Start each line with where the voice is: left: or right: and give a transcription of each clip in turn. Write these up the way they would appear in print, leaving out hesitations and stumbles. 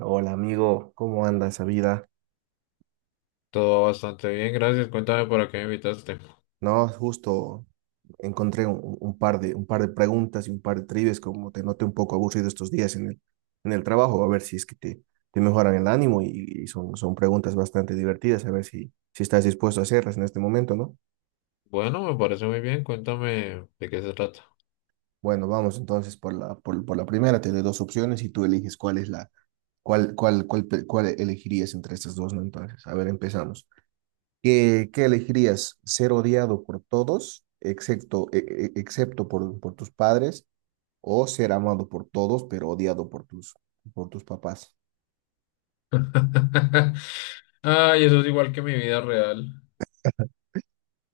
right: Hola amigo, ¿cómo anda esa vida?
left: Todo bastante bien, gracias. Cuéntame para qué me invitaste.
right: No, justo encontré un par de preguntas y un par de trivias, como te noté un poco aburrido estos días en el trabajo, a ver si es que te mejoran el ánimo y son preguntas bastante divertidas, a ver si estás dispuesto a hacerlas en este momento, ¿no?
left: Bueno, me parece muy bien. Cuéntame de qué se trata.
right: Bueno, vamos entonces por la primera, te doy dos opciones y tú eliges cuál es la, cuál, cuál, cuál, pe- cuál elegirías entre estas dos, ¿no? Entonces, a ver, empezamos. Qué elegirías? ¿Ser odiado por todos, excepto, excepto por tus padres, o ser amado por todos, pero odiado por por tus papás?
left: Ay, eso es igual que mi vida real.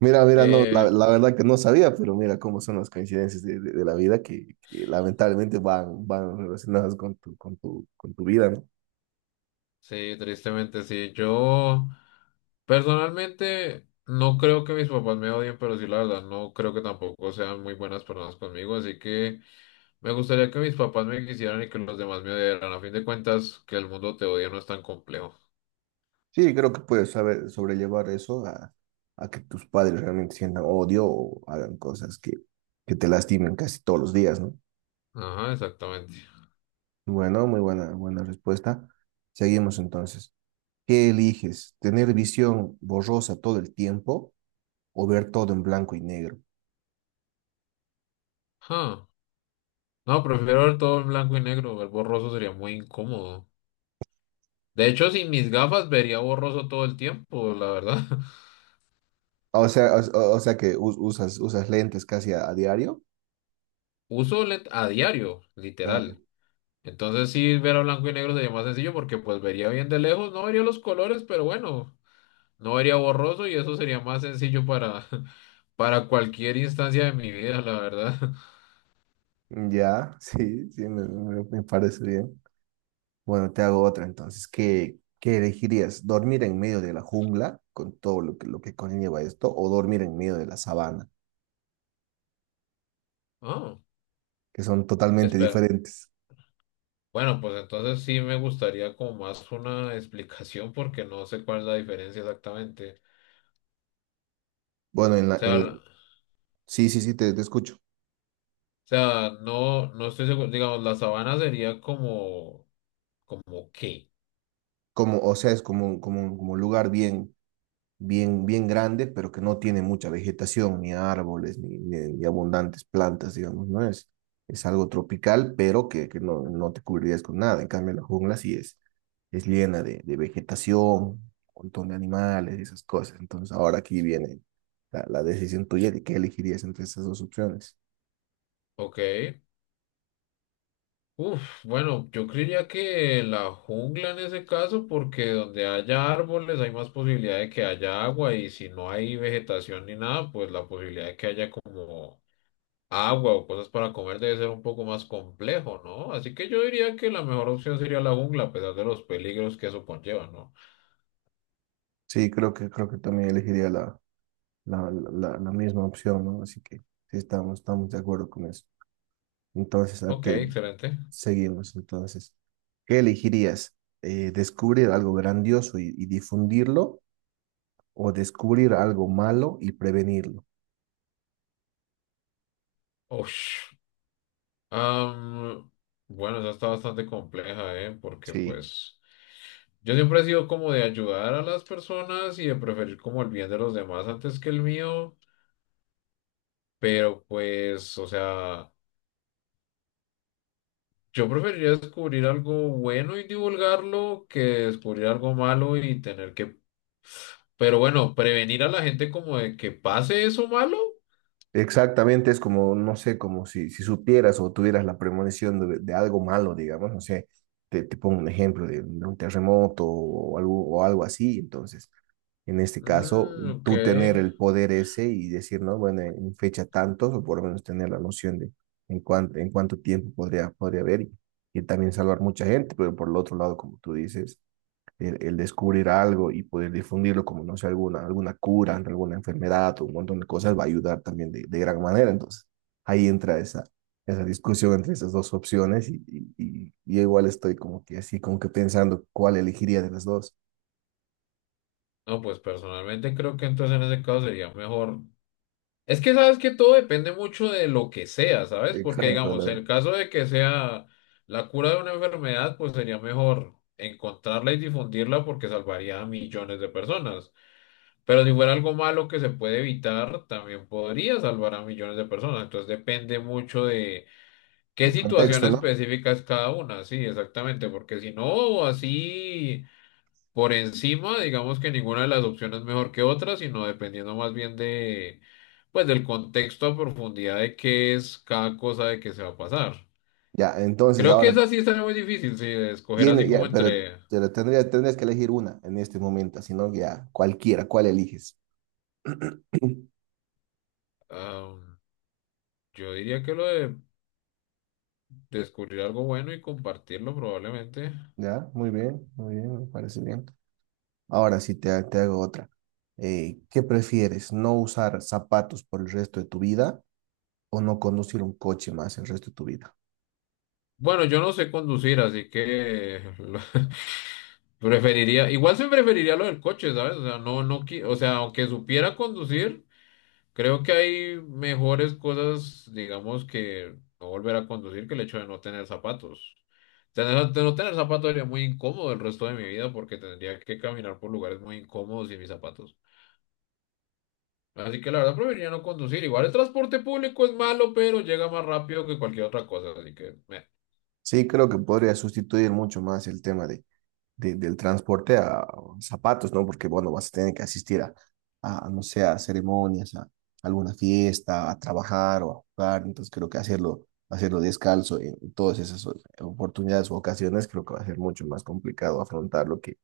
right: Mira, no,
left: Eh,
right: la verdad que no sabía, pero mira cómo son las coincidencias de la vida que lamentablemente van relacionadas con con tu vida, ¿no?
left: sí, tristemente sí. Yo personalmente no creo que mis papás me odien, pero sí, la verdad, no creo que tampoco sean muy buenas personas conmigo. Así que me gustaría que mis papás me quisieran y que los demás me odiaran. A fin de cuentas, que el mundo te odia no es tan complejo.
right: Sí, creo que puedes saber sobrellevar eso a que tus padres realmente sientan odio o hagan cosas que te lastimen casi todos los días, ¿no?
left: Ajá, exactamente.
right: Bueno, buena respuesta. Seguimos entonces. ¿Qué eliges? ¿Tener visión borrosa todo el tiempo o ver todo en blanco y negro?
left: Huh. No, prefiero ver todo en blanco y negro. Ver borroso sería muy incómodo. De hecho, sin mis gafas vería borroso todo el tiempo, la verdad.
right: O sea que usas usas lentes casi a diario.
left: Uso lent a diario,
right: Ah, ya.
left: literal. Entonces sí, ver a blanco y negro sería más sencillo porque pues vería bien de lejos, no vería los colores, pero bueno, no vería borroso y eso sería más sencillo para, para cualquier instancia de mi vida, la verdad.
right: Ya, sí, me parece bien. Bueno, te hago otra entonces. Qué elegirías? ¿Dormir en medio de la jungla con todo lo lo que conlleva esto o dormir en medio de la sabana,
left: Ah,
right: que son totalmente
left: espera.
right: diferentes?
left: Bueno, pues entonces sí me gustaría como más una explicación porque no sé cuál es la diferencia exactamente.
right: Bueno, en
left: O
right: la, en la...
left: sea,
right: Sí, sí, sí, te escucho.
left: sea, no, no estoy seguro. Digamos, la sabana sería como, como qué,
right: Como, o sea, es como, como un lugar bien grande, pero que no tiene mucha vegetación, ni árboles, ni abundantes plantas, digamos, ¿no? Es algo tropical, pero que no, no te cubrirías con nada. En cambio, la jungla sí es llena de vegetación, un montón de animales y esas cosas. Entonces, ahora aquí viene la decisión tuya de qué elegirías entre esas dos opciones.
left: ¿ok? Uf, bueno, yo creería que la jungla en ese caso, porque donde haya árboles hay más posibilidad de que haya agua y si no hay vegetación ni nada, pues la posibilidad de que haya como agua o cosas para comer debe ser un poco más complejo, ¿no? Así que yo diría que la mejor opción sería la jungla, a pesar de los peligros que eso conlleva, ¿no?
right: Sí, creo que también elegiría la misma opción, ¿no? Así que sí, estamos de acuerdo con eso. Entonces,
left: Ok, excelente.
right: seguimos. Entonces, ¿qué elegirías? ¿descubrir algo grandioso y difundirlo o descubrir algo malo y prevenirlo?
left: Uf. Am, bueno, esa está bastante compleja, ¿eh? Porque
right: Sí.
left: pues yo siempre he sido como de ayudar a las personas y de preferir como el bien de los demás antes que el mío, pero pues, o sea, yo preferiría descubrir algo bueno y divulgarlo que descubrir algo malo y tener que, pero bueno, prevenir a la gente como de que pase eso malo.
right: Exactamente, es como, no sé, como si supieras o tuvieras la premonición de algo malo, digamos, no sé, te pongo un ejemplo de un terremoto o algo así, entonces, en este caso,
left: Mm, ok.
right: tú tener el poder ese y decir, no, bueno, en fecha tantos, o por lo menos tener la noción de en cuánto tiempo podría haber y también salvar mucha gente, pero por el otro lado, como tú dices, el descubrir algo y poder difundirlo como, no sé, alguna cura ante alguna enfermedad o un montón de cosas va a ayudar también de gran manera. Entonces, ahí entra esa discusión entre esas dos opciones y igual estoy como que así, como que pensando cuál elegiría de las dos.
left: No, pues personalmente creo que entonces en ese caso sería mejor. Es que sabes que todo depende mucho de lo que sea, ¿sabes? Porque
right: Exacto,
left: digamos,
right: la-
left: en el caso de que sea la cura de una enfermedad, pues sería mejor encontrarla y difundirla porque salvaría a millones de personas. Pero si fuera algo malo que se puede evitar, también podría salvar a millones de personas. Entonces depende mucho de qué
right: el
left: situación
right: contexto, ¿no?
left: específica es cada una. Sí, exactamente, porque si no, así por encima, digamos que ninguna de las opciones es mejor que otra, sino dependiendo más bien de, pues, del contexto a profundidad de qué es cada cosa de que se va a pasar.
right: Ya, entonces
left: Creo que
right: ahora
left: esa sí está muy difícil, sí, de escoger así
right: tiene,
left: como
right: ya, pero,
left: entre,
right: tendrías que elegir una en este momento, si no, ya cualquiera, ¿cuál eliges?
left: am, yo diría que lo de descubrir algo bueno y compartirlo probablemente.
right: Ya, muy bien, me parece bien. Ahora sí te hago otra. ¿Qué prefieres? ¿No usar zapatos por el resto de tu vida o no conducir un coche más el resto de tu vida?
left: Bueno, yo no sé conducir, así que lo- preferiría, igual se preferiría lo del coche, ¿sabes? O sea, no, no, qui- o sea, aunque supiera conducir. Creo que hay mejores cosas, digamos, que no volver a conducir que el hecho de no tener zapatos. Tener, de no tener zapatos sería muy incómodo el resto de mi vida porque tendría que caminar por lugares muy incómodos sin mis zapatos. Así que la verdad preferiría no conducir. Igual el transporte público es malo, pero llega más rápido que cualquier otra cosa. Así que, meh.
right: Sí, creo que podría sustituir mucho más el tema del transporte a zapatos, ¿no? Porque, bueno, vas a tener que asistir a, no sé, a ceremonias, a alguna fiesta, a trabajar o a jugar. Entonces, creo que hacerlo descalzo en todas esas oportunidades o ocasiones, creo que va a ser mucho más complicado afrontarlo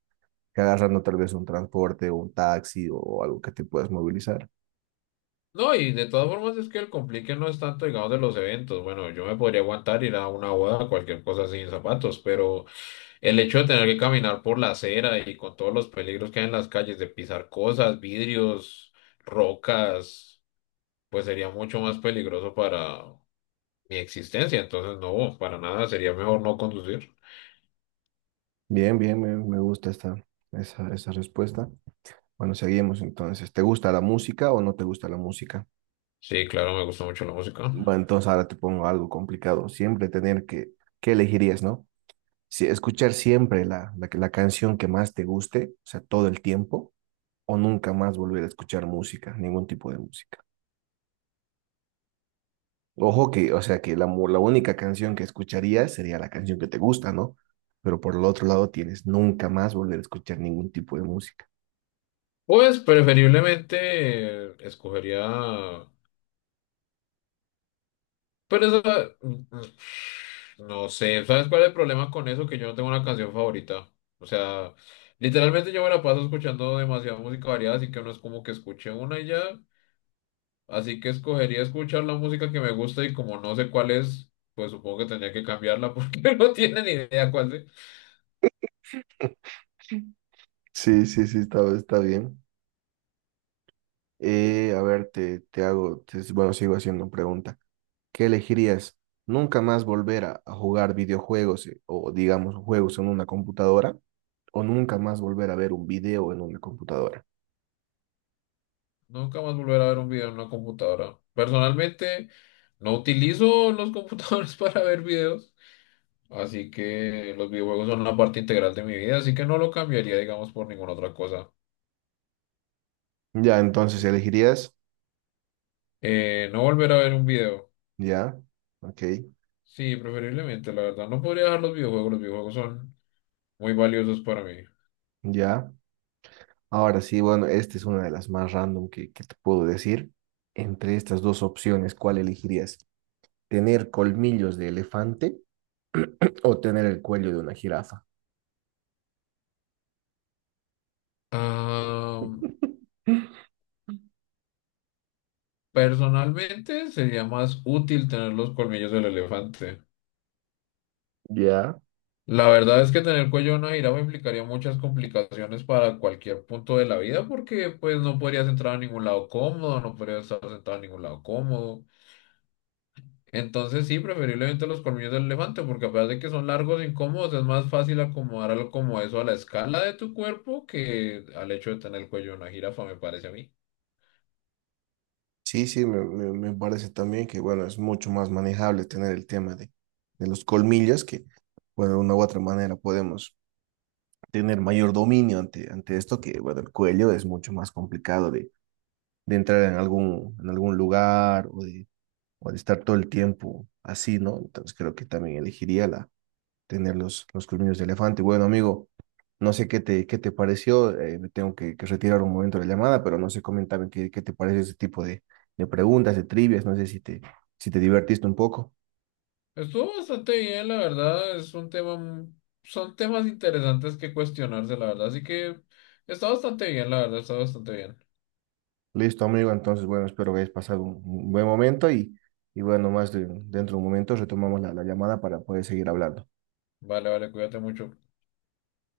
right: que agarrando tal vez un transporte o un taxi o algo que te puedas movilizar.
left: No, y de todas formas es que el complique no es tanto, digamos, de los eventos. Bueno, yo me podría aguantar ir a una boda, cualquier cosa sin zapatos, pero el hecho de tener que caminar por la acera y con todos los peligros que hay en las calles, de pisar cosas, vidrios, rocas, pues sería mucho más peligroso para mi existencia. Entonces, no, para nada, sería mejor no conducir.
right: Bien, bien, me gusta esa respuesta. Bueno, seguimos entonces. ¿Te gusta la música o no te gusta la música?
left: Sí, claro, me gusta mucho la música.
right: Bueno, entonces ahora te pongo algo complicado. Siempre tener que, ¿qué elegirías, no? Si escuchar siempre la canción que más te guste, o sea, todo el tiempo, o nunca más volver a escuchar música, ningún tipo de música. Ojo que, o sea, que la única canción que escucharías sería la canción que te gusta, ¿no? Pero por el otro lado tienes nunca más volver a escuchar ningún tipo de música.
left: Pues preferiblemente escogería. Pero eso, no sé, ¿sabes cuál es el problema con eso? Que yo no tengo una canción favorita. O sea, literalmente yo me la paso escuchando demasiada música variada, así que no es como que escuche una y ya. Así que escogería escuchar la música que me gusta y como no sé cuál es, pues supongo que tendría que cambiarla porque no tiene ni idea cuál es.
right: Sí, sí, sí, sí, está, está bien. A ver, bueno, sigo haciendo pregunta. ¿Qué elegirías? ¿Nunca más volver a jugar videojuegos o, digamos, juegos en una computadora? ¿O nunca más volver a ver un video en una computadora?
left: Nunca más volver a ver un video en una computadora. Personalmente, no utilizo los computadores para ver videos. Así que los videojuegos son una parte integral de mi vida, así que no lo cambiaría, digamos, por ninguna otra cosa.
right: Ya, entonces elegirías,
left: No volver a ver un video.
right: ya, ok,
left: Sí, preferiblemente, la verdad. No podría dejar los videojuegos son muy valiosos para mí.
right: ya. Ahora sí, bueno, esta es una de las más random que te puedo decir. Entre estas dos opciones, ¿cuál elegirías? ¿Tener colmillos de elefante o tener el cuello de una jirafa?
left: Ah, personalmente sería más útil tener los colmillos del elefante.
right: Ya.
left: La verdad es que tener el cuello de una jirafa implicaría muchas complicaciones para cualquier punto de la vida porque pues no podrías entrar a ningún lado cómodo, no podrías estar sentado en ningún lado cómodo. Entonces sí, preferiblemente los colmillos del elefante, porque a pesar de que son largos e incómodos, es más fácil acomodar algo como eso a la escala de tu cuerpo que al hecho de tener el cuello de una jirafa, me parece a mí.
right: Sí, sí, me parece también que, bueno, es mucho más manejable tener el tema de los colmillos, que, bueno, de una u otra manera podemos tener mayor dominio ante, ante esto, que, bueno, el cuello es mucho más complicado de entrar en algún lugar o de estar todo el tiempo así, ¿no? Entonces creo que también elegiría la, tener los colmillos de elefante. Bueno, amigo, no sé qué te pareció, me tengo que retirar un momento de la llamada, pero no sé, coméntame qué te parece ese tipo de preguntas, de trivias, no sé si si te divertiste un poco.
left: Estuvo bastante bien, la verdad, es un tema, mu- son temas interesantes que cuestionarse, la verdad, así que está bastante bien, la verdad, está bastante bien.
right: Listo, amigo, entonces, bueno, espero que hayas pasado un buen momento y bueno, dentro de un momento retomamos la llamada para poder seguir hablando.
left: Vale, vale, cuídate mucho.